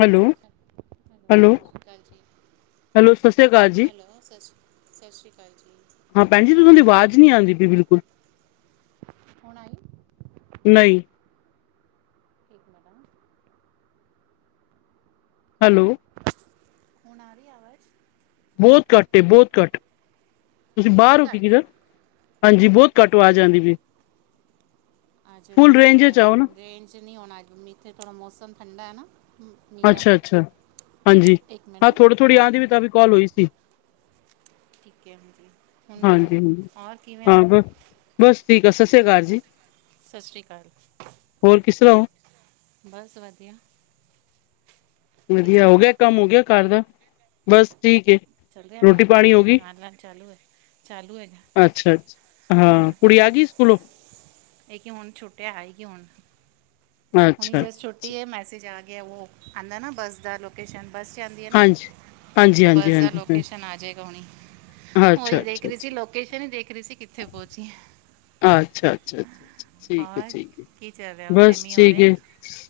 Hello hello, ਹਾਂਜੀ। Hello, ਸਤਿ ਸ੍ਰੀ ਅਕਾਲ ਜੀ। ਹੈਲੋ, ਸਤਿ ਸ਼੍ਰੀ, ਸਤਿ ਸ਼੍ਰੀ ਅਕਾਲ ਜੀ। ਹਾਂ ਭੈਣ ਔਰ ਜੀ, ਤੁਸਾ ਦੀ ਕਿਵੇਂ ਹੋ ਆਵਾਜ਼ ਨੀ ਆਉਂਦੀ ਪਈ ਬਿਲਕੁਲ। ਹੁਣ ਆਈ? ਨਹੀਂ। ਤੇਪ ਹੈਲੋ ਹੁਣ ਆ ਰੀ ਆਵਾਜ਼ ਬੋਤ ਘੱਟ ਏ ਬਹੁਤ ਘੱਟ। ਤੁਸੀਂ ਹੁਣ ਵੀ ਬਾਰ ਓ ਘੱਟ ਹੈ ਕਿਧਰੇ। ਹਾਂਜੀ ਬੋਤ ਘੱਟ ਵਾਜ ਆਂਦੀ ਪਈ। ਅੱਜ ਫੁੱਲ ਰੇਂਸ ਰੇਂਜ ਚ ਆਓ ਨਾ ਰੇਂਜ ਨੀ ਹੋਣਾ‌ ਅਜ ਏਥੇ ਥੋੜ੍ਹਾ ਮੌਸਮ ਠੰਡਾ ਐ ਨਾ। ਨੀ ਦਾ। ਅੱਛਾ ਅੱਛਾ ਇੱਕ ਮੈਂ ਨਾ ਮਿੰਟ ਤਬੀ ਕੋਲ ਹੋਈ ਸੀ। ਠੀਕ ਐ ਹੁਣ ਜੀ, ਹੁਣ ਬੋਲੋ ਹਾਂਜੀ ਹਾਂਜੀ ਔਰ ਕਿਵੇਂ ਓ। ਹਾਂ ਬ ਬਸ ਠੀਕ ਆ ਸੱਸੀ ਕਾਰ ਜੀ। ਸਾਸਰੀ ਕਾਲ। ਹੋਰ ਕਿਸਰ੍ਹਾਂ ਓ। ਬਸ ਵਧੀਆ। ਕੀ ਵਧੀਆ ਚੱਲ ਹੋ ਰਿਹਾ ਗਿਆ ਕੰਮ, ਹੋ ਗਿਆ ਘਰ ਦਾ। ਬਸ ਠੀਕ ਏ। ਚੱਲ ਰਿਆ ਰੋਟੀ ਨਾਲ ਨਾਲ, ਪਾਣੀ ਹੋ ਗਈ ਨਾਲ ਨਾਲ ਚਾਲੂ ਏ। ਚਾਲੂ ਏਗਾ। ਅੱਛਾ ਅੱਛਾ ਹਾਂ ਕੁੜੀ ਆ ਗੀ ਸਕੂਲੋਂ। ਏ ਕੀ ਹੁਣ ਛੁਟਿਆ ਆਏਗੀ ਹੁਣ। ਹੁਣੀ ਅੱਛਾ ਜਸਟ ਅੱਛਾ ਛੁੱਟੀ ਅੱਛਾ ਏ, ਮੈਸੇਜ ਆ ਗਿਆ ਵੋ ਆਂਦਾ ਨਾ ਬੱਸ ਦਾ ਲੋ ਏਸ ਟੈਮ ਬੱਸ ਤੇ ਆਂਦੀ ਐ ਨਾ, ਹਾਂਜੀ ਹਾਂਜੀ ਤੋ ਹਾਂਜੀ ਬੱਸ ਦਾ ਹਾਂਜੀ ਹਾਂ ਲੋਕੇਸ਼ਨ ਆ ਜੇਗਾ ਹੁਣੀ। ਅੱਛਾ, ਅੱਛਾ, ਹੋਈ ਵੇਖ ਅੱਛਾ, ਰੇ ਸੀ ਲੋਕੇਸ਼ਨ ਈ ਦੇਖ ਰੇ ਸੀ ਕਿੱਥੇ ਪੋਂਚੀ ਏ। ਅੱਛਾ ਅੱਛਾ ਅੱਛਾ ਠੀਕ ਏ ਠੀਕ‌ ਏ, ਕੀ ਚੱਲ ਰਿਹਾ ਉੱਥੇ ਬਸ ਮੀਂਹ ਹੋ ਠੀਕ ਰਿਹਾ ਹੈ? ਏ।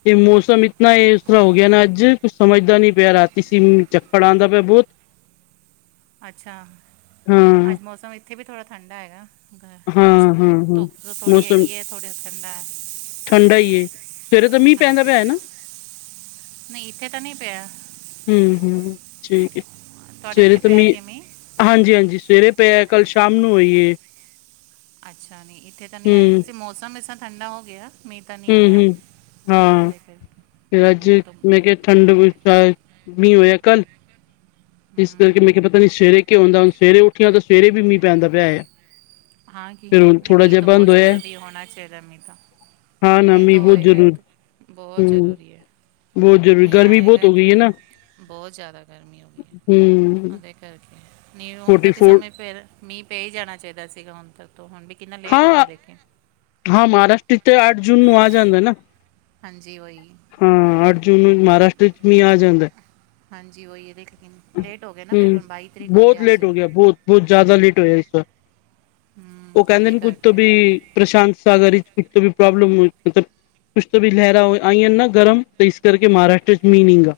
ਤੇ ਮੌਸਮ ਇਤਨਾ ਏਸ ਤਰਾ ਹੋ ਗਿਆ ਨਾ, ਅੱਜ ਕੁਛ ਸਮਝਦਾ ਨੀ ਪਿਆ ਰਾਤੀ ਸੀ ਝੱਖੜ ਆਂਦਾ ਪਿਆ ਬੋਤ। ਅੱਛਾ ਹਾਂ, ਅੱਜ ਮੌਸਮ ਏਥੇ ਵੀ ਥੋੜ੍ਹਾ ਠੰਡਾ ਐਗਾ। ਗ ਹਾਂ, ਮੌਸਮ ਤਾਂ ਹਾਂ, ਹਾਂ ਧੁੱਪ ਥੋੜ੍ਹੀ ਮੌਸਮ ਹੈਗੀ ਏ, ਥੋੜ੍ਹੀ ਠੰਡਾ ਐ। ਠੰਡਾ ਈ ਏ। ਸਵੇਰੇ ਤਾਂ ਮੀਂਹ ਪੈਂਦਾ ਪਿਆ ਹੈ ਨਾ। ਨਈ ਏਥੇ ਤਾਂ ਨੀ ਪਿਆ। ਹੂੰ ਹੂੰ ਠੀਕ ਏ, ਤੁਹਾਡੇ ਸਵੇਰੇ ਇੱਥੇ ਤੇ ਪਿਆ ਮੀਂ ਕਿਵੇਂ ਹਾਂਜੀ ਹਾਂਜੀ ਸਵੇਰੇ ਪਿਆ, ਕੱਲ੍ਹ ਸ਼ਾਮ ਨੂੰ ਹੋਈ ਏ। ਅੱਛਾ ਨੀ ਏਥੇ ਤਾਂ ਨੀ ਆਇਆ ਦਾ ਹੂੰ, ਸੀ, ਮੌਸਮ ਇਸ ਤਰ੍ਹਾਂ ਠੰਡਾ ਹੋ ਗਿਆ। ਮੀਂਹ ਤਾਂ ਨਹੀਂ ਹੂੰ ਹੋਇਆ ਹੂੰ ਹਾਂ ਦੇਖੋ ਤੇ ਮੈਂ ਅੱਜ ਹੁਣ ਤਾਂ ਮੈਂ ਕਿਆ ਠੰਡ ਵਿਚ ਆਈ। ਮੀਂ ਓਇਆ ਕੱਲ। ਇਸ ਕਰਕੇ ਹਮ, ਮੈਂ ਕਿਆ ਪਤਾ ਨੀ ਸਵੇਰੇ ਕੀ ਹੁੰਦਾ, ਹੁਣ ਸਵੇਰੇ ਉੱਠੀ ਆਂ ਤੇ ਸਵੇਰੇ ਵੀ ਮੀਂ ਪੈਂਦਾ ਪਿਆ ਹੈਗਾ। ਹਾਂ ਕੀ ਨਈ ਮੀਂ ਤੋਂ ਬੋਤ ਜ਼ਰੂਰੀ ਹੋਣਾ ਚਾਈਦਾ ਮੀਂ ਤਾਂ। ਹਾਂ ਨਾ ਮੀਂ ਮੀਂਹ ਤਾਂ ਬਹੁਤ ਹੋਏਗਾ ਜ਼ਰੂਰ ਏਥ ਬੋ ਜ਼ਰੂਰੀ ਐ। ਬੋ ਜ਼ਰੂਰੀ ਗਰਮੀ ਬੋਤ ਹੋ ਗੀ ਏ ਨਾ। ਬੋਤ ਜਾਦਾ ਗਰਮੀ ਹੋ ਗੀ ਐ, ਹੂੰ ਓਦੇ ਕਰਕੇ ਨੀ ਹੁਣ ਫੋਰਟੀ ਤਾਂ ਕਿਸ ਫੋਰ ਸਮੇਂ ਫੇਰ ਮੀਂ ਪੈ ਈ ਜਾਣਾ ਚਾਈਦਾ ਸੀਗਾ ਹੁਣ ਤੱਕ ਤੋਂ, ਹੁਣ ਵੀ ਕਿੰਨਾ ਲੇਟ ਹੋ ਹਾਂ ਗਿਆ ਲੇਕਿਨ। ਹਾਂ ਮਹਾਰਾਸ਼ਟਰ 'ਚ ਤੇ ਅੱਠ ਜੂਨ ਨੂੰ ਆ ਜਾਂਦਾ ਨਾ। ਹਾਂਜੀ ਓਈ। ਹਾਂ ਅੱਠ ਜੂਨ ਨੂੰ ਮਹਾਰਾਸ਼ਟਰ 'ਚ ਮੀਂਹ ਆ ਜਾਂਦਾ। ਹਾਂਜੀ ਓਈ ਏ ਲੇਕਿਨ ਲੇਟ ਓ ਗਿਆ ਨਾ, ਫੇਰ ਹੁਣ ਬਾਈ ਤਰੀਕ ਹੋ ਗਈ ਅੱਜ। ਬੋਤ ਜਾਦਾ ਲੇਟ ਹੋਇਆ ਇਸ ਵਾਰ। ਓ ਹਮ ਕੈਂਦੇ ਉਹਦੇ ਨੇ ਕੁਝ ਤੋਂ ਕਰਕੇ ਵੀ ਪ੍ਰਸ਼ਾਂਤ ਸਾਗਰ 'ਚ ਕੁੱਛ ਤੋਂ ਵੀ ਪ੍ਰੋਬਲਮ ਹੋਈ ਮਤਲਬ ਕੁੱਛ ਤਾਂ ਵੀ ਲਹਿਰਾ ਆਈਆਂ ਨਾ ਗਰਮ ਤੇ ਇਸ ਕਰਕੇ ਮਹਾਰਾਸ਼ਟਰ ਚ ਮੀਂਹ ਨੀ ਗਾ।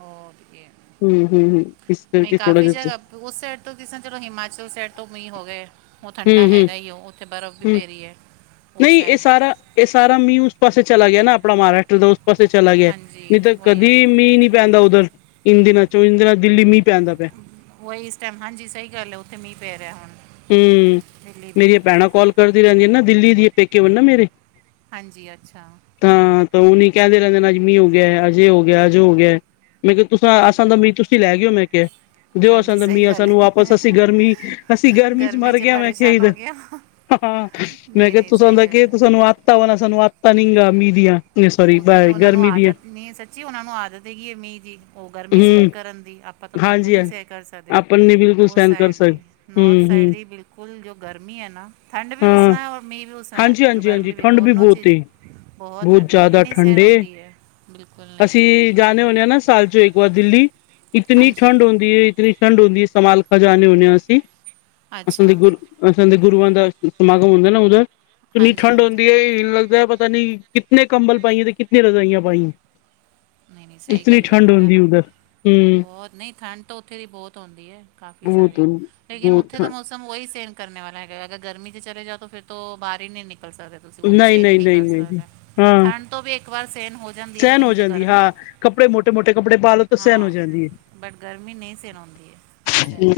ਔਕੇ ਹਮ, ਹਮ, ਹਮ ਨਹੀਂ ਕਾਫੀ ਜਗ੍ਹਾ ਉਸ ਸਾਈਡ ਤੋਂ ਕਿਸ ਤਰਾਂ ਚਲੋ ਹਿਮਾਚਲ ਸਾਈਡ ਤੋਂ ਮੀਹ ਹੋ ਗਏ। ਉਹ ਠੰਡਾ ਹੂੰ-ਹੂੰ, ਹੈਗਾ ਈ ਐ, ਉੱਥੇ ਬਰਫ਼ ਵੀ ਹੂੰ ਪੈ ਰਹੀ ਐ। ਨਹੀਂ ਇਹ ਸਾਰਾ, ਇਹ ਸਾਰਾ ਮੀਂਹ ਉਸ ਪਾਸੇ ਚਲਾ ਗਿਆ ਨਾ ਆਪਣਾ ਮਹਾਰਾਸ਼ਟਰ ਦ ਪਾਸੇ ਚਲਾ ਗਿਆ, ਨਹੀਂ ਹਾਂਜੀ ਤਾਂ ਵਹੀ ਕਦੀ ਹੋਏ ਮੀਂਹ ਨੀ ਪੈਂਦਾ ਉੱਧਰ ਇੰਨ ਦਿਨਾਂ ਚੋਂ ਇੰਨ ਦਿਨਾਂ ਦਿੱਲੀ ਮੀਂਹ ਪੈਂਦਾ ਪਿਆ। ਵਹੀ ਇਸ ਹਾਂਜੀ, ਸਹੀ ਗੱਲ ਏ ਉਥੇ ਮੀਂਹ ਪੈ ਰਿਹਾ ਹੁਣ ਹਮ, ਦਿੱਲੀ ਵੀ ਮੇਰੀਆਂ ਭੈਣਾਂ ਕੋਲ ਕਰਦੀ ਰਹਿੰਦੀਆਂ ਨਾ ਦਿੱਲੀ ਦੀਆਂ ਪੇਕੇ ਨਾ ਮੇਰੇ ਹਾਂਜੀ, ਅੱਛਾ ਤਾਂ ਉਹਨ ਕਹਿੰਦੇ ਰਹਿੰਦੇ ਨੇ ਅੱਜ ਮੀਂਹ ਹੋ ਗਿਆ, ਅਜੇ ਹੋ ਗਿਆ, ਅਜ ਹੋ ਗਿਆ। ਮੈਂ ਕਿਹਾ ਤੁਸਾਂ, ਔਰ ਅਸਾਂ ਦਾ ਮੀਂਹ ਤੁਸੀਂ ਲੈ ਗਏ ਮੈਂ ਕਿਹਾ। ਦਿਓ ਅਸਾਂ ਹਾਂਜੀ ਦਾ ਸਹੀ ਮੀਂਹ ਅਸਾਂ ਗੱਲ ਨੂੰ ਹੈ ਵਾਪਸ, ਅਸੀਂ ਗਰਮੀਂ ਗਰਮੀਂ ਚੱ ਗਰਮੀ ਮਰ 'ਚ ਗਿਆ ਮੈਂ ਕਿਹਾ ਪਰੇਸ਼ਾਨ ਹੋ ਇਧਰ, ਗਿਆ ਹਾਂ ਮੈਂ ਨਹੀਂ ਕਿਹਾ ਨਹੀਂ ਤੁਸਾਂ ਸਹੀ ਦਾ ਕੀ ਏ ਗੱਲ ਹੈ ਤੁਸਾਂ ਨੂੰ ਪੱਤਾ ਵਾ ਨਾ ਸਾਨੂੰ ਅੱਤਾ ਨਿੰਗਾ ਮੀਅ ਦੀਆ। ਉੱਥੇ ਤਾਂ ਉਹਨਾਂ ਨੂੰ ਆਦਤ ਨੀ ਸੱਚੀ ਉਹਨਾਂ ਨੂੰ ਆਦਤ ਹੈਗੀ ਮੀਂਹ ਦੀ, ਉਹ ਗਰਮੀਂ ਸਹਿਣ ਹੂੰ ਕਰਨ ਦੀ ਆਪਾਂ ਤਾਂ ਬਿਲਕੁੱਲ ਹਾਂਜੀ ਨਹੀਂ ਸਹਿ ਕਰ ਸਕਦੇ, ਆਪਨ ਨੀ ਬਿਲਕੁਲ ਉਸ ਸਹਿਣ ਕਰ ਸਾਈਡ ਸਕ ਦੀ ਹੂੰ ਨੋੌਰਥ ਸਾਈਡ ਹੂੰ ਦੀ ਬਿਲਕੁੱਲ ਕੁਲ ਜੋ ਗਰਮੀ ਐ ਨਾ, ਠੰਡ ਵੀ ਉਸ ਹਾਂ ਤਰਾਂ ਐ ਔਰ ਮੀਂਹ ਵੀ ਉਸ ਤਰਾਂ ਐ ਹਾਂਜੀ ਜੋ ਹਾਂਜੀ ਹਾਂਜੀ ਗਰਮੀ ਵੀ ਠੰਡ ਦੋਨੋ ਬਹੁਤ ਏ ਚੀਜ਼ਾ ਬਹੁਤ ਠੰਡ ਉਹ ਵੀ ਜ਼ਿਆਦਾ ਨਹੀਂ ਠੰਡ ਸਹਿਣ ਏ ਹੁੰਦੀ ਐ। ਅਸੀਂ ਜਾਦੇ ਹੁੰਦੇ ਹਾਂ ਨਾ ਸਾਲ ਚੋਂ ਇੱਕ ਵਾਰ ਦਿੱਲੀ, ਇਤਨੀ ਹਾਂਜੀ ਠੰਡ ਹੁੰਦੀ ਐ ਇਤਨੀ ਠੰਡ ਹੁੰਦੀ ਸਮਾਲਖਾਂ ਜਾਨੇ ਹੁੰਦੇ ਆ ਅਸੀ, ਅਸਾਂ ਅੱਛਾ ਦੇ ਗੁਰੂ ਅਸਾਂ ਦੇ ਗੁਰੂਆਂ ਦਾ ਸਮਾਗਮ ਹੁੰਦਾ ਨਾ ਉਧਰ, ਕਿੰਨੀ ਹਾਂਜੀ ਠੰਢ ਹਾਂਜੀ ਹੁੰਂਦੀ ਐ ਈ ਲੱਗਦਾ ਪਤਾ ਨੀ ਕਿਤਨੇ ਕੰਬਲ ਪਾਈਏ ਤੇ ਕਿਤਨੀ ਰਜਾਈਆਂ ਪਾਈਆਂ। ਨਹੀਂ- ਨਹੀਂ ਸਹੀ ਗੱਲ ਐ ਉਹਦਾ ਨਾ ਬਹੁਤ ਨਹੀਂ ਠੰਡ ਤਾਂ ਉੱਥੇ ਦੀ ਬਹੁਤ ਆਉਂਦੀ ਐ, ਕਾਫੀ ਸਾਰੀ ਲੇਕਿਨ ਉੱਥੇ ਤਾਂ ਮੌਸਮ ਵਹੀ ਸਹਿਣ ਕਰਨੇ ਵਾਲਾ ਹੈਗਾ, ਅਗਰ ਗਰਮੀ ਚ ਚਲੇ ਜਾਓ ਫਿਰ ਤੋ ਬਾਹਰ ਨਹੀਂ ਨਿਕਲ ਸਕਦੇ। ਤੁਸੀਂ ਉਹ ਤੋਂ ਸਹਿਣ ਈ ਨਹੀਂ ਕਰ ਸਕਦੇ। ਠੰਡ ਤੋਂ ਵੀ ਇੱਕ ਵਾਰ ਸਹਿਣ ਹੋ ਜਾਂਦੀ ਐ ਲੇਕਿਨ ਜੀ ਗਰਮੀ ਹਾਂ ਕੱਪੜੇ ਮੋਟੇ- ਮੋਟੇ ਕੱਪੜੇ ਪਾਲੋ ਤਾਂ ਸਹਿਣ ਹੋ ਜਾਂਦੀ ਐ। ਬੱਟ ਗਰਮੀ ਨਹੀਂ ਸਹਿਣ ਹੂੰਦੀ ਐ। ਉਸ ਸਾਈਡ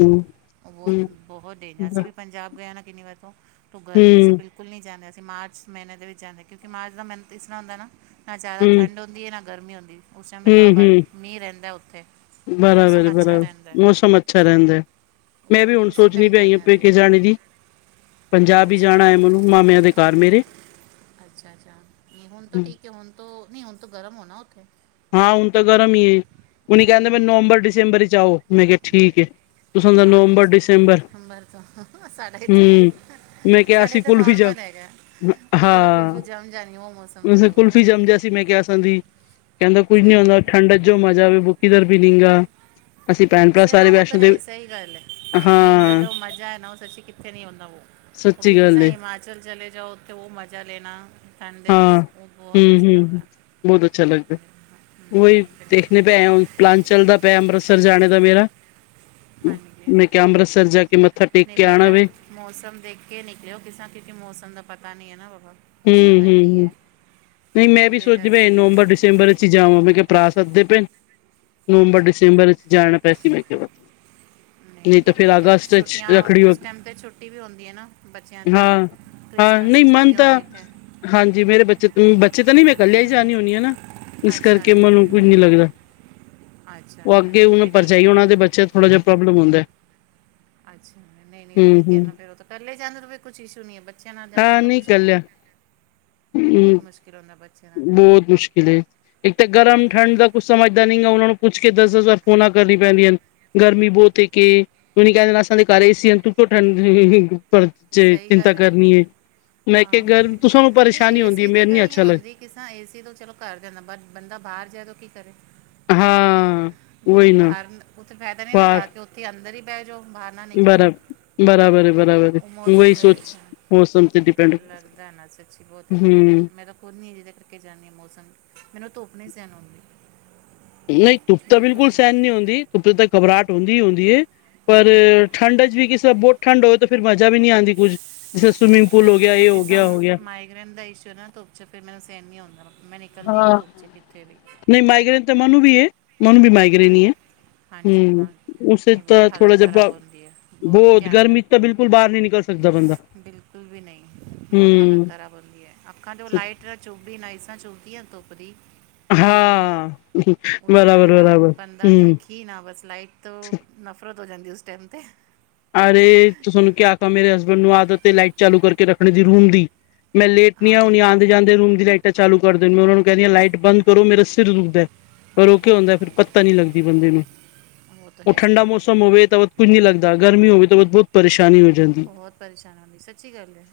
ਬਹੁਤ, ਬਹੁਤ ਦਿਨ ਅਸੀਂ ਵੀ ਪੰਜਾਬ ਗਿਆ ਨਾ ਕਿੰਨੀ ਵਾਰ ਤੋਂ ਤੂੰ ਗਰਮੀ ਚ ਬਿਲਕੁੱਲ ਸਕੂਲ ਨਹੀਂ ਜਾਂਦੇ, ਅਸੀਂ ਮਾਰਚ ਮਹੀਨੇ ਦੇ ਵਿੱਚ ਜਾਂਦੇ ਕਿਉਂਕਿ ਮਾਰਚ ਦਾ ਮਹੀਨਾ ਤਾਂ ਇਸ ਤਰ੍ਹਾਂ ਹੁੰਦਾ ਨਾ ਜ਼ਿਆਦਾ ਠੰਡ ਹੁੰਦੀ ਐ ਨਾ ਗਰਮੀਂ ਹੁੰਦੀ, ਉਸ ਟਾਈਮ ਵੀ ਥੋੜ੍ਹਾ ਮੀਂਹ ਰਹਿੰਦਾ ਉੱਥੇ ਬਰਾਬਰ, ਮੌਸਮ ਅੱਛਾ ਬਰਾਬਰ ਰਹਿੰਦਾ ਹੈ ਮੌਸਮ ਅੱਛਾ ਰਹਿੰਦਾ ਐ। ਮੈਂ ਵੀ ਹੁਣ ਸੋਚਣੀ ਪਈ ਆ ਪੇਕੇ ਜਾਣੇ ਦੀ ਪੰਜਾਬ ਈ ਜਾਣਾ ਐ ਮੈਨੂੰ ਮਾਮਿਆਂ ਦੇ ਘਰ ਮੇਰੇ ਕਿ ਹੁਣ ਤੋ ਨਹੀਂ ਹੁਣ ਤੋ ਗਰਮ ਹੋਣਾ ਉੱਥੇ ਹਾਂ ਹੁਣ ਤਾਂ ਗਰਮ ਈ ਐ, ਹੁਣ ਕਹਿੰਦੇ ਨੇ ਨਵੰਬਰ, ਦਿਸਂਬਰ ਚੱ ਆਉ ਮੈਂ ਕਿਹਾ ਠੀਕ ਐ। ਹਾਂ ਨਹੀਂ ਸਹੀ ਦਿਸਂਬਰ ਤੋਂ ਸਾਡਾ ਹੂੰ ਇਥੇ ਮੈਂ ਕਿਹਾ ਅਸੀ ਕੁਲਫੀ ਜ ਹਾਂ, ਕੁਲਫ਼ੀ ਜਂਮ ਜਾਸੀ ਮੈਂ ਕਿਹਾ ਅਸਾਂ ਦੀ ਕਹਿੰਦਾ ਕੁੱਝ ਨੀ ਹੁੰਦਾ ਠੰਡ ਚ ਜੋ ਮਜ਼ਾ ਵੀ ਬੁ ਕਿੱਧਰ ਵੀ ਨੀਗਾ। ਅਸੀਂ ਭੈਣ ਭਰਾ ਸ ਹਾਂ ਸਾਰੇ ਉਹ ਤਾਂ ਵੈਸ਼ਨੋ ਹੈ ਦੇਵੀ ਹੀ ਸਹੀ ਗੱਲ ਐ। ਠੰਡ ਹਾਂ ਜੋ ਮਜ਼ਾ ਐ ਨਾ ਉਹ ਸੱਚੀ ਕਿੱਥੇ ਨੀ ਆਉਂਦਾ ਉਹ ਸੱਚੀ ਗੱਲ ਏ। ਚਲ ਚਲੇ ਜਾਓ, ਓਥੇ ਉਹ ਮਜ਼ਾ ਲੇਣਾ ਠੰਡ ਦੇ ਵਿੱਚ ਓਹ ਬੋਤ ਅੱਛਾ ਲੱਗਦਾ। ਬੋਤ ਅੱਛਾ ਲੱਗਦਾ। ਹਮ, ਹਮ, ਓਹੀ ਹਮ, ਦੇਖਦੇ ਨਾਲ- ਤੇ ਹੈ, ਪਲਾਨ ਚੱਲਦਾ ਪੇਆ ਅੰਮ੍ਰਿਤਸਰ ਜਾਣੇ ਦਾ ਮੇਰਾ। ਹਾਂਜੀ ਮੈਂ ਕੇਆ ਅੰਮ੍ਰਿਤਸਰ ਜਾ ਕੇ ਮੱਥਾ ਟੇਕ ਨਹੀਂ ਕੇ ਆਣਾ ਵੈਦਰ ਵੇ ਮੌਸਮ ਦੇਖ ਕੇ ਨਿਕਲਿਓ ਕਿਸਾ, ਕਿਉਂਕਿ ਮੌਸਮ ਦਾ ਪਤਾ ਨਈ ਨਾ ਬਾਬਾ। ਹੂੰ, ਕਿਸਾਂ ਦਾ ਹੂੰ, ਕੀ ਹੂੰ, ਹੈ ਨਈ ਮੈਂ ਵੀ ਉਹਦੇ ਸੋਚਦੀ ਪਈ ਕਰਕੇ ਨਵੰਬਰ- ਦਸੰਬਰ ਵਿਚ। ਕੀ ਜਾਵਾਂ ਮੈਂ ਕੇਆ ਭਰਾ ਸਦਦੇ ਪਏ, ਨਵੰਬਰ- ਹਾਂਜੀ ਦਿਸੰਬਰ ਵਿੱਚ ਜਾਣਾ ਪੈ ਸੀ ਮੈਂ ਕੇਆ ਬਤਾ ਨਈ-ਨਈ ਫੇਰ ਟੀਚਰ, ਛੁੱਟੀਆਂ ਉਸ ਟਾਈਮ ਤੇ ਛੁੱਟੀ ਵੀ ਹੁੰਦੀ ਹੈ ਨਾ ਬੱਚੇਆਂ ਦੀ ਹਾਂ ਹਾਂ, ਕ੍ਰਿਸਮਸ ਨਈ ਦੀ ਮਨ ਛੁੱਟੀ ਤਾਂ ਹੁੰਦੀ ਤੇ ਹਾਂਜੀ ਮੇਰੇ ਬੱਚੇ, ਬੱਚੇ ਤਾਂ ਨਈ ਮੈਂ ਕੱਲੇਆ ਈ ਜਾਣੀ ਹੁੰਦੀ ਆਂ ਨਾ ਇਸ ਅੱਛਾ ਕਰਕੇ ਮਨ ਓਵੇਂ ਨਈ ਲੱਗਦਾ, ਅੱਛਾ ਓ ਅੱਗੇ ਨਹੀਂ ਮੈਨੂੰ ਵੀ ਠੀਕ ਭਰਜਾਈ ਹੈ ਹੋਣਾ ਦੇ ਬੱਚੇ ਥੋੜਾ ਜੇਆ ਪ੍ਰੋਬਲਮ ਹੁੰਦਾ ਅੱਛਾ ਨਈ- ਨਈ ਹੂੰ ਠੀਕ ਹੈ ਹੂੰ ਨਾ ਫੇਰ ਓ ਤਾਂ, ਕੱਲੇ ਜਾਂਣ ਦਾ ਤਾਂ ਫੇਰ ਕੁਛ ਇਸ਼ੂ ਨਈ ਐ, ਬੱਚੇਆਂ ਨਾਲ ਜਾਣਾ ਹਾਂ ਬੜਾ ਨਹੀਂ ਮੁਸ਼ਕਿਲ ਐ [unintelligible] ਬੋਤ ਮੁਸ਼ਕਿਲ ਹੁੰਦਾ ਬੱਚੇ ਬੋਤ ਮੁਸ਼ਕਿਲ ਏ ਇੱਕ ਤਾਂ ਗਰਮ ਠੰਢ ਇੱਕ ਦਾ ਕੁਛ ਸਮਝਦਾ ਨਈ ਆ, ਓਨਾਂ ਨੂੰ ਪੁੱਛ ਕੇ ਦੱਸ ਹਜ਼ਾਰ ਫੋਨਾਂ ਕਰਨੀਆਂ ਪੈਂਦੀਆਂ ਨੇ ਗਰਮੀ ਬੋਤ ਏ ਕੇ ਓਨੇ ਕੈ ਦੇਨਾ ਸਾਡੇ ਘਰ ਏ-ਸੀ ਜੀ ਸਹੀ ਚਿੰਤਾ ਗੱਲ ਹੈ ਕਰਨੀ ਏ, ਮੈਂ ਕੇਆ ਹਾਂ ਗ ਕਿਸੇ ਨੂੰ ਪਰੇਸ਼ਾਨੀ ਹੁੰਦੀ ਐ ਮੈਨੂੰ ਨੀ ਅੱਛਾ ਲੱਗ ਕਿਸਾ ਏ -ਸੀ ਤੋਂ ਚਲੋ ਘਰ ਦੇ ਨੇ, ਬਟ ਬੰਦਾ ਬਾਹਰ ਜਾਏ ਤਾਂ ਕੀ ਕਰੇ? ਹਾਂ ਬ ਉਹੀ ਨਾ ਬਾਰ, ਓਥੇ ਫਾਇਦਾ ਨਈ ਨਾ ਜਾ ਕੇ, ਓਥੇ ਅੰਦਰ ਈ ਬੈ ਜਾਓ ਬਾਰ ਬਰਾਬਰ-ਬਰਾਬਰ ਏ ਬਰਾਬਰ। ਓ ਮੌਸਮ ਦੇ ਵਿੱਚ ਲੱਗਦਾ ਨਾ ਸੱਚੀ ਬੋਤ, ਮੈ ਤਾਂ ਹੁਣ ਨਈ ਹੈਗੀ ਜਿਦੇ ਕਰਕੇ ਜਾਂਨੀ ਆ ਮੌਸਮ, ਮੈਨੂੰ ਧੁੱਪ ਨਈ ਸੈਨ ਹੁੰਦੀ। ਨਈ ਧੁੱਪ ਤਾਂ ਬਿਲਕੁਲ ਸੈਣ ਨਈ ਹੁੰਦੀ, ਧੁੱਪੇ ਤਾਂ ਘਬਰਾਹਟ ਹੁੰਦੀ ਈ ਹੁੰਦੀ ਐ ਪਰ ਹਮ, ਠੰਡ ਚ ਵੀ ਕਿਸੇ ਬੋਤ ਠੰਢ ਹੋਏ ਤਾਂ, ਫਿਰ ਮਜ਼ਾ ਵੀ ਨਈ ਆਂਦੀ ਕੁਝ, ਜਿਸ ਸਵਮਿੰਗ ਪੂਲ ਹੋ ਗੇਆ, ਏ ਹੋ ਗੇਆ, ਓ ਹੋ ਗੇਆ। ਰੇਂਦਾ ਈਸ਼ਵਰ ਨਾ ਧੁਪ ਚ ਫਿਰ ਮੈਨੂੰ ਸੈਣ ਨੀ ਹੁੰਦਾ, ਮੈਂ ਨਿਕਲਦੀ ਨੀ ਧੁੱਪ 'ਚ ਕਿੱਤੇ ਵੀ ਨਈ ਮਾਈਗ੍ਰੇਨ ਤਾਂ ਮੈਨੂੰ ਵੀ ਏ, ਮੈਨੂੰ ਵੀ ਮਾਈਗਰੇੇਨ ਈ ਏ ਹਨ ਹਾਂਜੀ ਹੂੰ, ਹਾਂ ਉਸੇ ਨਹੀਂ ਬਹੁਤ ਤਾਂ ਥੋੜਾ ਹਾਲਤ ਜੇਆ ਖਰਾਬ ਬੋਤ, ਹੁੰਦੀ ਹੈ ਬਹੁਤ -ਬੋਤ ਧਿਆਨ ਗਰਮੀ ਚ ਤੇ ਬਿਲਕੁਲ ਬਾਰ ਨਈ ਨਿਕਲ ਸਕ ਸਕਦਾ ਬੰਦਾ ਬਿਲਕੁਲ ਵੀ ਨਈ, ਬੋਤ ਹਾਲਤ ਹਮ ਖਰਾਬ ਹੋਰ ਕੀ ਆ, ਅੱਖਾਂ ਤੇ ਓ ਲਾਈਟ ਤਾ ਚੁਭਦੀ, ਨਾਈਸਾ ਚੁਭਦੀਆਂ ਧੁੱਪ ਦੀ ਹਾਂ, ਨਾਲ ਬਰਾਬਰ- ਦਾ ਨਾ ਬਰਾਬਰ। ਬੰਦਾ ਹਮ ਦੇਖੀ ਨਾ, ਬਸ ਲਾਈਟ ਤੋਂ ਨਫ਼ਰਤ ਹੋ ਜਾਂਦੀ ਉਸ ਟਾਈਮ 'ਤੇ ਅਰੇ ਤਾਨੂੰ ਕੀਆ ਆਖਾ, ਮੇਰੇ ਹਸਬੈਂਡ ਨੂੰ ਆਦਤ ਏ ਲਾਈਟ ਚਾਲੂ ਕਰਕੇ ਰੱਖਣੀ ਜੀ ਰੂਮ ਦੀ ਮੈਂ ਲੇਟਦੀ ਹਾਂ ਆ ਹੁਨੀ ਆ। ਜਾਂਦੇ ਰੂਮ ਦੀ ਲਾਈਟਾਂ ਚਾਲੂ ਕਰਦੇ ਨੇ, ਮੈ ਓਨਾ ਨੂੰ ਕੇਂਦੀ ਆ ਲਾਈਟ ਬੰਦ ਕਰੋ ਮੇਰਾ ਸਿਰ ਦੁਖਦਾ। ਪਰ ਓ ਕੀ ਹੁੰਦਾ, ਫਿਰ ਪਤਾ ਨੀ ਲੱਗਦੀ ਬੰਦੇ ਨੂੰ ਉਹ ਤਾਂ ਓ ਹੈ ਠੰਡਾ ਸਹੀ ਗੱਲ ਹੈ ਮੌਸਮ ਹੋਵੇ ਤਾਂ ਬ ਕੁੱਝ ਨੂਈ ਲਗਦਾ, ਗਰਮੀ ਹੋਵੇ ਤਾਂ ਬ ਬੋਤ ਪਰੇਸ਼ਾਨੀ ਹੋ ਜਾ ਬੋਤ ਪਰੇਸ਼ਾਨੀ ਹੁੰਦੀ, ਸੱਚੀ ਗੱਲ ਏ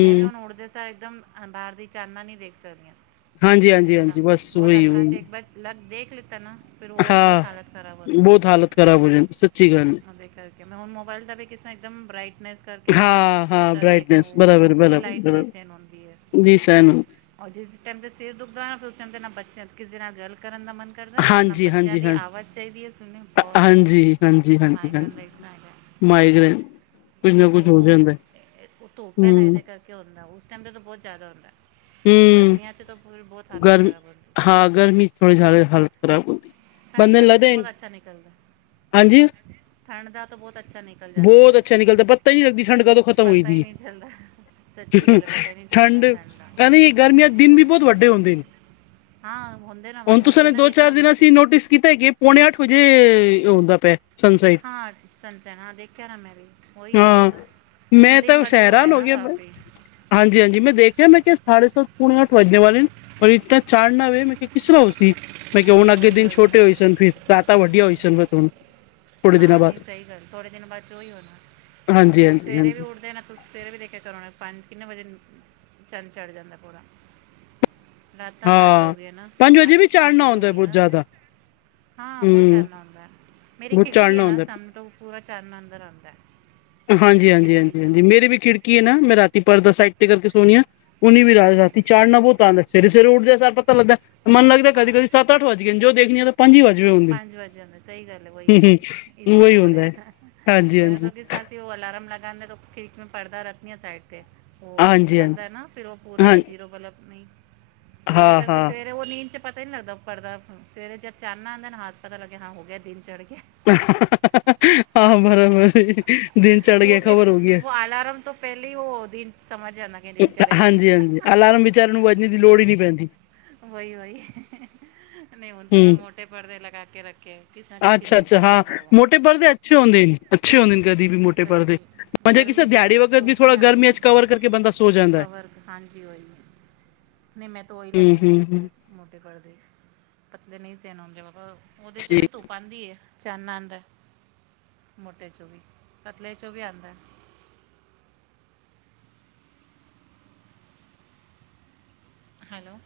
ਮੈਂ ਵੀ ਹੁਨ ਓ ਓਠਦੇ ਸਾਰ ਇੱਕਦਮ ਬਾਰ ਦੀ ਚਾਨਨਾ ਨਈ ਦੇਖ ਸਕਦੀ ਆ ਇਕਦਮ ਨਾਲ ਹਾਂਜੀ-ਹਾਂਜੀ-ਹਾਂਜੀ ਬਸ ਬੋਤ ਅੱਖਾਂ 'ਚ ਉਹੀ-ਉਹੀ ਇੱਕ ਬਟ ਲਗ ਦੇਖ ਲਿਤਾ ਨਾ, ਫਿਰ ਓ ਬੋਤ ਹਾਲਤ ਖ਼ਰਾਬ ਹੁੰਦੀ ਏ ਖਰਾਬ ਹੋ ਜਾਂਦੀ ਸੱਚੀ ਗੱਲ ਏ। ਓਦੇ ਕਰਕੇ, ਮੈਂ ਹੁਣ ਮੋਬਾਇਲ ਦਾ ਵੀ ਕਿਸ ਤਾਂ ਇੱਕਦਮ ਬ੍ਰਈਟਨੈਸ ਕਰਕੇ ਨਾ ਆਪਣਾ ਹਾਂ-ਹਾਂ ਤਦ ਦੇਖਣਾ, ਬਰਾਈਟਨੈਸ ਓਸਦੀ ਵੀ ਲਾਈਟ ਨਈ ਬਰਾਬਰ-ਬਰਾਬਰ-ਬਰਾਬਰ ਸੇਨ ਹੁੰਦੀ ਏ। ਜੀ ਸਹਿਣ ਔਰ ਜਿਸ ਟਾਈਮ ਤੇ ' ਸਿਰ ਦੁਖਦਾ ਨਾ, ਫਿਰ ਉਸ ਟਾਈਮ ਤੇ ਨਾ ਬੱਚੇਆਂ ਤੇ ਨਾ ਕਿਸੇ ਨਾਲ ਗਲ ਕਰਨ ਦਾ ਮਨ ਕਰ ਕਰਦਾ, ਨਾ ਬੱਚਿਆਂ ਹਾਂਜੀ-ਹਾਂਜੀ ਦੀ ਹਾਂ ਆਵਾਜ਼ ਚਾਹੀਦੀ ਐ ਸੁਣਨੀ ਬਹੁਤ। ਮਾਈਗ੍ਰੇਨ ਹਾਂਜੀ-ਹਾਂਜੀ-ਹਾਂਜੀ, ਦਾ ਇਸਾ ਹੈਗਾ ਮਾਈਗ੍ਰੇਨ। ਕੁੱਝ ਨਾ ਨਹੀਂ ਕੁੱਝ ਉਹ ਹੋ ਧੁੱਪ, ਜਾਂਦਾ ਉਹ ਧੁੱਪ ਹੂੰ ਐ ਨਾ ਇਹਦੇ ਕਰ ਕੇ ਹੋਂਦਾ, ਉਸ ਟਾਈਮ 'ਤੇ ਤਾਂ ਬਹੁਤ ਜ਼ਿਆਦਾ ਹੁੰਦਾ ਹੂੰ ਗਰਮੀਆਂ 'ਚ ਤਾਂ ਫਿਰ ਬਹੁਤ ਹਾਲਤ ਗਰਮੀ ਖ਼ਰਾਬ ਹੁੰ ਹਾਂ, ਗਰਮੀ'ਚ ਥੋੜੀ ਜਿਆਦੇ ਹਾਲਤ ਖਰਾਬ ਹੁੰਦੀ। ਬੰਦੇ ਠੰਡ ਨੂੰ ਵਿੱਚ ਲੱਗਦਾ ਬਹੁਤ ਅੱਛਾ ਨਿਕਲਦਾ। ਹਾਂਜੀ। ਠੰਡ ਦਾ ਤਾਂ ਬਹੁਤ ਅੱਛਾ ਨਿਕਲ ਜਾਂਦਾ ਬੋਤ ਹੈ। ਅੱਛਾ ਨਿਕਲਦਾ, ਪੱਤਾ ਈ ਨਹੀਂ ਲੱਗਦੀ ਠੰਡ ਕਦੋਂ ਖ਼ਤਮ ਹੋਈ ਪਤਾ ਹੀ ਦੀ। ਨਹੀਂ ਚੱਲਦਾ ਸੱਚੀ ਗੱਲ ਹੈ ਪਤਾ ਹੀ ਨਹੀਂ ਠੰਡ, ਚੱਲਦਾ ਦਾ ਕਵੀ ਗਰਮੀਆਂ'ਚ ਦਿਨ ਵੀ ਬਹੁਤ ਵੱਡੇ ਹੋਂਦੇਨ। ਹਾਂ ਹੁੰਦੇ ਨਾ ਬਣ ਹੁਣ ਤੁਸਾ ਨੇ ਕਿੰਨਾ ਦੇਖ ਦੋ-ਚਾਰ ਲਾਂ ਦਿਨਾ'ਚ ਤੁਸੀਂ ਅਸੀਂ ਨੋਟਿਸ ਕੀਤਾ ਕਿ ਪੌਣੇ ਅੱਠ ਵਜੇ ਏ, ਹੋਂਦਾ ਪਿਆ। ਸਨਸਾਈਡ ਹਾਂ, ਸਨ-ਸੈਨ ਹਾਂ ਦੇਖਿਆ ਨਾ ਮੈਂ ਵੀ, ਉਹੀ ਹੋ ਰਿਹਾ ਹਾਂ ਨਾ। ਹੁਣ ਦਿਨ ਵੱਡੇ ਹੋ ਗਏ ਨਾ, ਕਾਫੀ। ਹਾਂਜੀ-ਹਾਂਜੀ, ਮੈਂ ਦੇਖਿਆ ਮੈਂ ਕਿਹਾ ਸਾਢੇ ਸਤ, ਪੁਣੇ ਅਠ ਵੱਜਨ ਵਾਲੇਨ, ਪਰ ਇਤਨਾ ਚਾਣਨਾ ਦੇ, ਮੈਂ ਕਿਹਾ ਕਿਸਰਾ ਹੋਸੀ। ਮੈਂ ਕਿਹਾ ਹੁਣ ਅੱਗੇ ਦਿਨ ਛੋਟੇ ਹੋਏ ਸਨ, ਰਾਤਾ ਵਡੀਆ ਹੋਈ ਸਨ, ਵਤ ਹੁਣ। ਥੋੜੇ ਦਿਨਾਂ ਹਾ- ਬਾਅਦ ਨਹੀਂ ਸਹੀ ਗੱਲ, ਥੋੜੇ ਦਿਨ ਬਾਅ'ਚ ਉਹੀ ਹੋਣਾ, ਹੁਣ ਹਾਂਜੀ ਤੁਸੀਂ -ਹਾਂਜੀ ਸਵੇਰੇ ਵੀ -ਹਾਂਜੀ ਉੱਠਦੇ ਨਾ ਤੁਸੀਂ ਸਵੇਰੇ ਵੀ ਦੇਖਿਆ ਕਰੋ ਨਾ, ਪੰਜ ਕਿੰਨੇ ਵਜੇ, ਚੰਨ ਚੜ੍ਹ ਜਾਂਦਾ ਪੂਰਾ। ਰਾਤਾਂ ਘੱਟ ਹਾਂ ਹੋਗੀਆ ਨਾ, ਪੰਜ ਰਾਤ ਵਜੇ ਵੀ ਚਾੜਨਾ ਇਹ ਹੋ ਹੁੰਦਾ ਗਈਆਂ ਬਹੁਤ ਨਾ ਜ਼ਿਆਦਾ ਹਾਂ, ਬਹੁਤ ਹਮ ਚਾਣਨਾ ਹੁੰਦਾ, ਮੇਰੀ ਬਹੁਤ ਖਿੜਕੀ ਏ ਚਾੜਨਾ ਨਾ, ਹੁੰਦਾ ਸਾ ਤੋਂ ਪੂਰਾ ਚਾਣਨਾ‌ ਅੰਦਰ ਆਂਦੈ। ਹਾਂਜੀ-ਹਾਂਜੀ- ਹਾਂਜੀ-ਹਾਂਜੀ, ਮੇਰੀ ਵੀ ਖਿੜਕੀ ਏ ਨਾ, ਮੈਂ ਰਾਤੀ ਪਰਦਾ ਸਾਈਡ ਤੇ ਕਰਕੇ ਸੋਨੀ ਆ। ਉਨੀ ਵੀ ਰਾ, ਹਮ, ਰਾਤੀ ਚਾਣਨਾ ਬੋਤ ਆਂਦਾ, ਸਵੇਰੇ-ਸਵੇਰੇ ਉੱਠਦਿਆ ਸਾਰ ਪਤਾ ਲੱਗਦਾ, ਮਨ ਲੱਗਦਾ ਕਦੀ-ਕਦੀ ਸਤ ਸੱਤ, ਅੱਠ ਵੱਜ ਗਏਨ, ਜਦੋਂ ਦੇਖਨੀ ਆ, ਤਾ ਪੰਜ ਵਜੇ ਹੋਂਦੇ ਸਹੀ ਗੱਲ ਏ, ਉਹੀ ਵਹੀ ਹਮ ਇਸ ਰਾ ਹੀ ਉਹੀ ਹੋ ਹੁੰਦਾ ਹੈ ਰਿਹਾ, ਹਾਂਜੀ ਮੈਨੂੰ -ਹਾਂਜੀ ਤਾਂ ਕਿਸ ਸੱਸ ਉਹ ਅਲਾਰਮ ਲਗਾਂਦਾ, ਖਿੜਕੀ ਨੂੰ ਪੜਦਾ ਰੱਖਦੀ ਆਂ ਸਾਈਡ ਤੇ। ਉਹ ਏਸੀ -ਹਾਂਜੀ ਲੱਗਦਾ -ਹਾਂਜੀ ਨਾ, ਫਿਰ ਉਹ ਹਾਂ ਪੂਰਾ ਜੀਰੋ ਬਲਬ ਨਹੀਂ, ਤੇ ਉਹਦੇ ਕਰਕੇ ਸਵੇਰ ਫਿਰ ਉਹ ਨੀਂਦ'ਚ ਪਤਾ ਈ ਨੀ ਲੱਗਦਾ ਓ ਪਰਦਾ, ਸਵੇਰੇ ਜਦ ਚਾਣਨਾ ਆਂਦਾ ਨਾ, ਹਥ ਪਤਾ ਲੱਗਿਆ ਹਾਂ ਹੋਗਿਆ, ਦਿਨ ਚੜ੍ਹ ਗਿਆ। ਹਾਂ, ਬਰਾਬਰ ਏ। ਉਹ ਫਿਰ, ਉਹ ਆਲਾਰਮ ਤੋ ਪਹਿਲੇ ਹੀ ਉਹ ਦਿਨ ਸਮਝ ਜਾਨਾ ਕਿ ਦਿਨ ਚੜ੍ਹ ਹਾਂਜੀ ਗਿਆ। ਹਾਂਜੀ ਅਲਾਰਮ ਵਿਚਾਰੇ ਨੂੰ, ਵੱਜਣੇ ਦੀ ਲੋੜ ਈ ਨਹੀਂ ਪੈਂਦੀ। ਵਹੀ, ਵਹੀ, ਨਹੀਂ ਹੁਣ ਤਾਂ ਮੈਂ ਮੋਟੇ ਪਰਦੇ ਲਗਾਕੇ ਰੱਖੇ। ਅੱਛਾ-ਅੱਛਾ, ਹਾਂ, ਮੋਟੇ ਪਰਦੇ ਅੱਛੇ 'ਚ ਹੋਂਦੇਨ, ਅੱਛੇ ਹੁੰਦੇ ਨੇ ਕਦੀ ਵੀ ਮੋਟੇ ਪਰਦੇ। ਸੱਚੀ ਮਗਰ ਕਿਸੇ ਗਰਮੀ 'ਚ ਨਹੀਂ ਦਿਹਾੜੀ ਵਗਤ ਵੀ, ਧੁੱਪ ਥੋੜਾ ਨਹੀਂ ਆਉਂਦੀ ਨਾ ਗਰਮੀਆਂ'ਚ ਕਵਰ ਕਰਕੇ ਬੰਦਾ ਸੋ ਜਾਂਦਾ ਏ। ਨਹੀਂ, ਮੈਂ ਤੋ ਓਈ ਲਗਾਕੇ ਰੱਖਿਆ। ਮ੍ਹੋਟੇ ਪਰਦੇ, ਪਤਲੇ ਨਹੀਂ ਸੇਨ ਹੁੰਦੇ, ਉਹਦੇ'ਚ ਠੀਕ ਵੀ ਧੁੱਪ ਆਂਦੀ ਏ। ਚਾੰਨਣਾ ਆਂਦਾ, ਮੋਟੇ'ਚੋ ਵੀ, ਪਤਲੇ'ਚੋ ਵੀ ਆਂਦਾ। ਹੈਲੋ?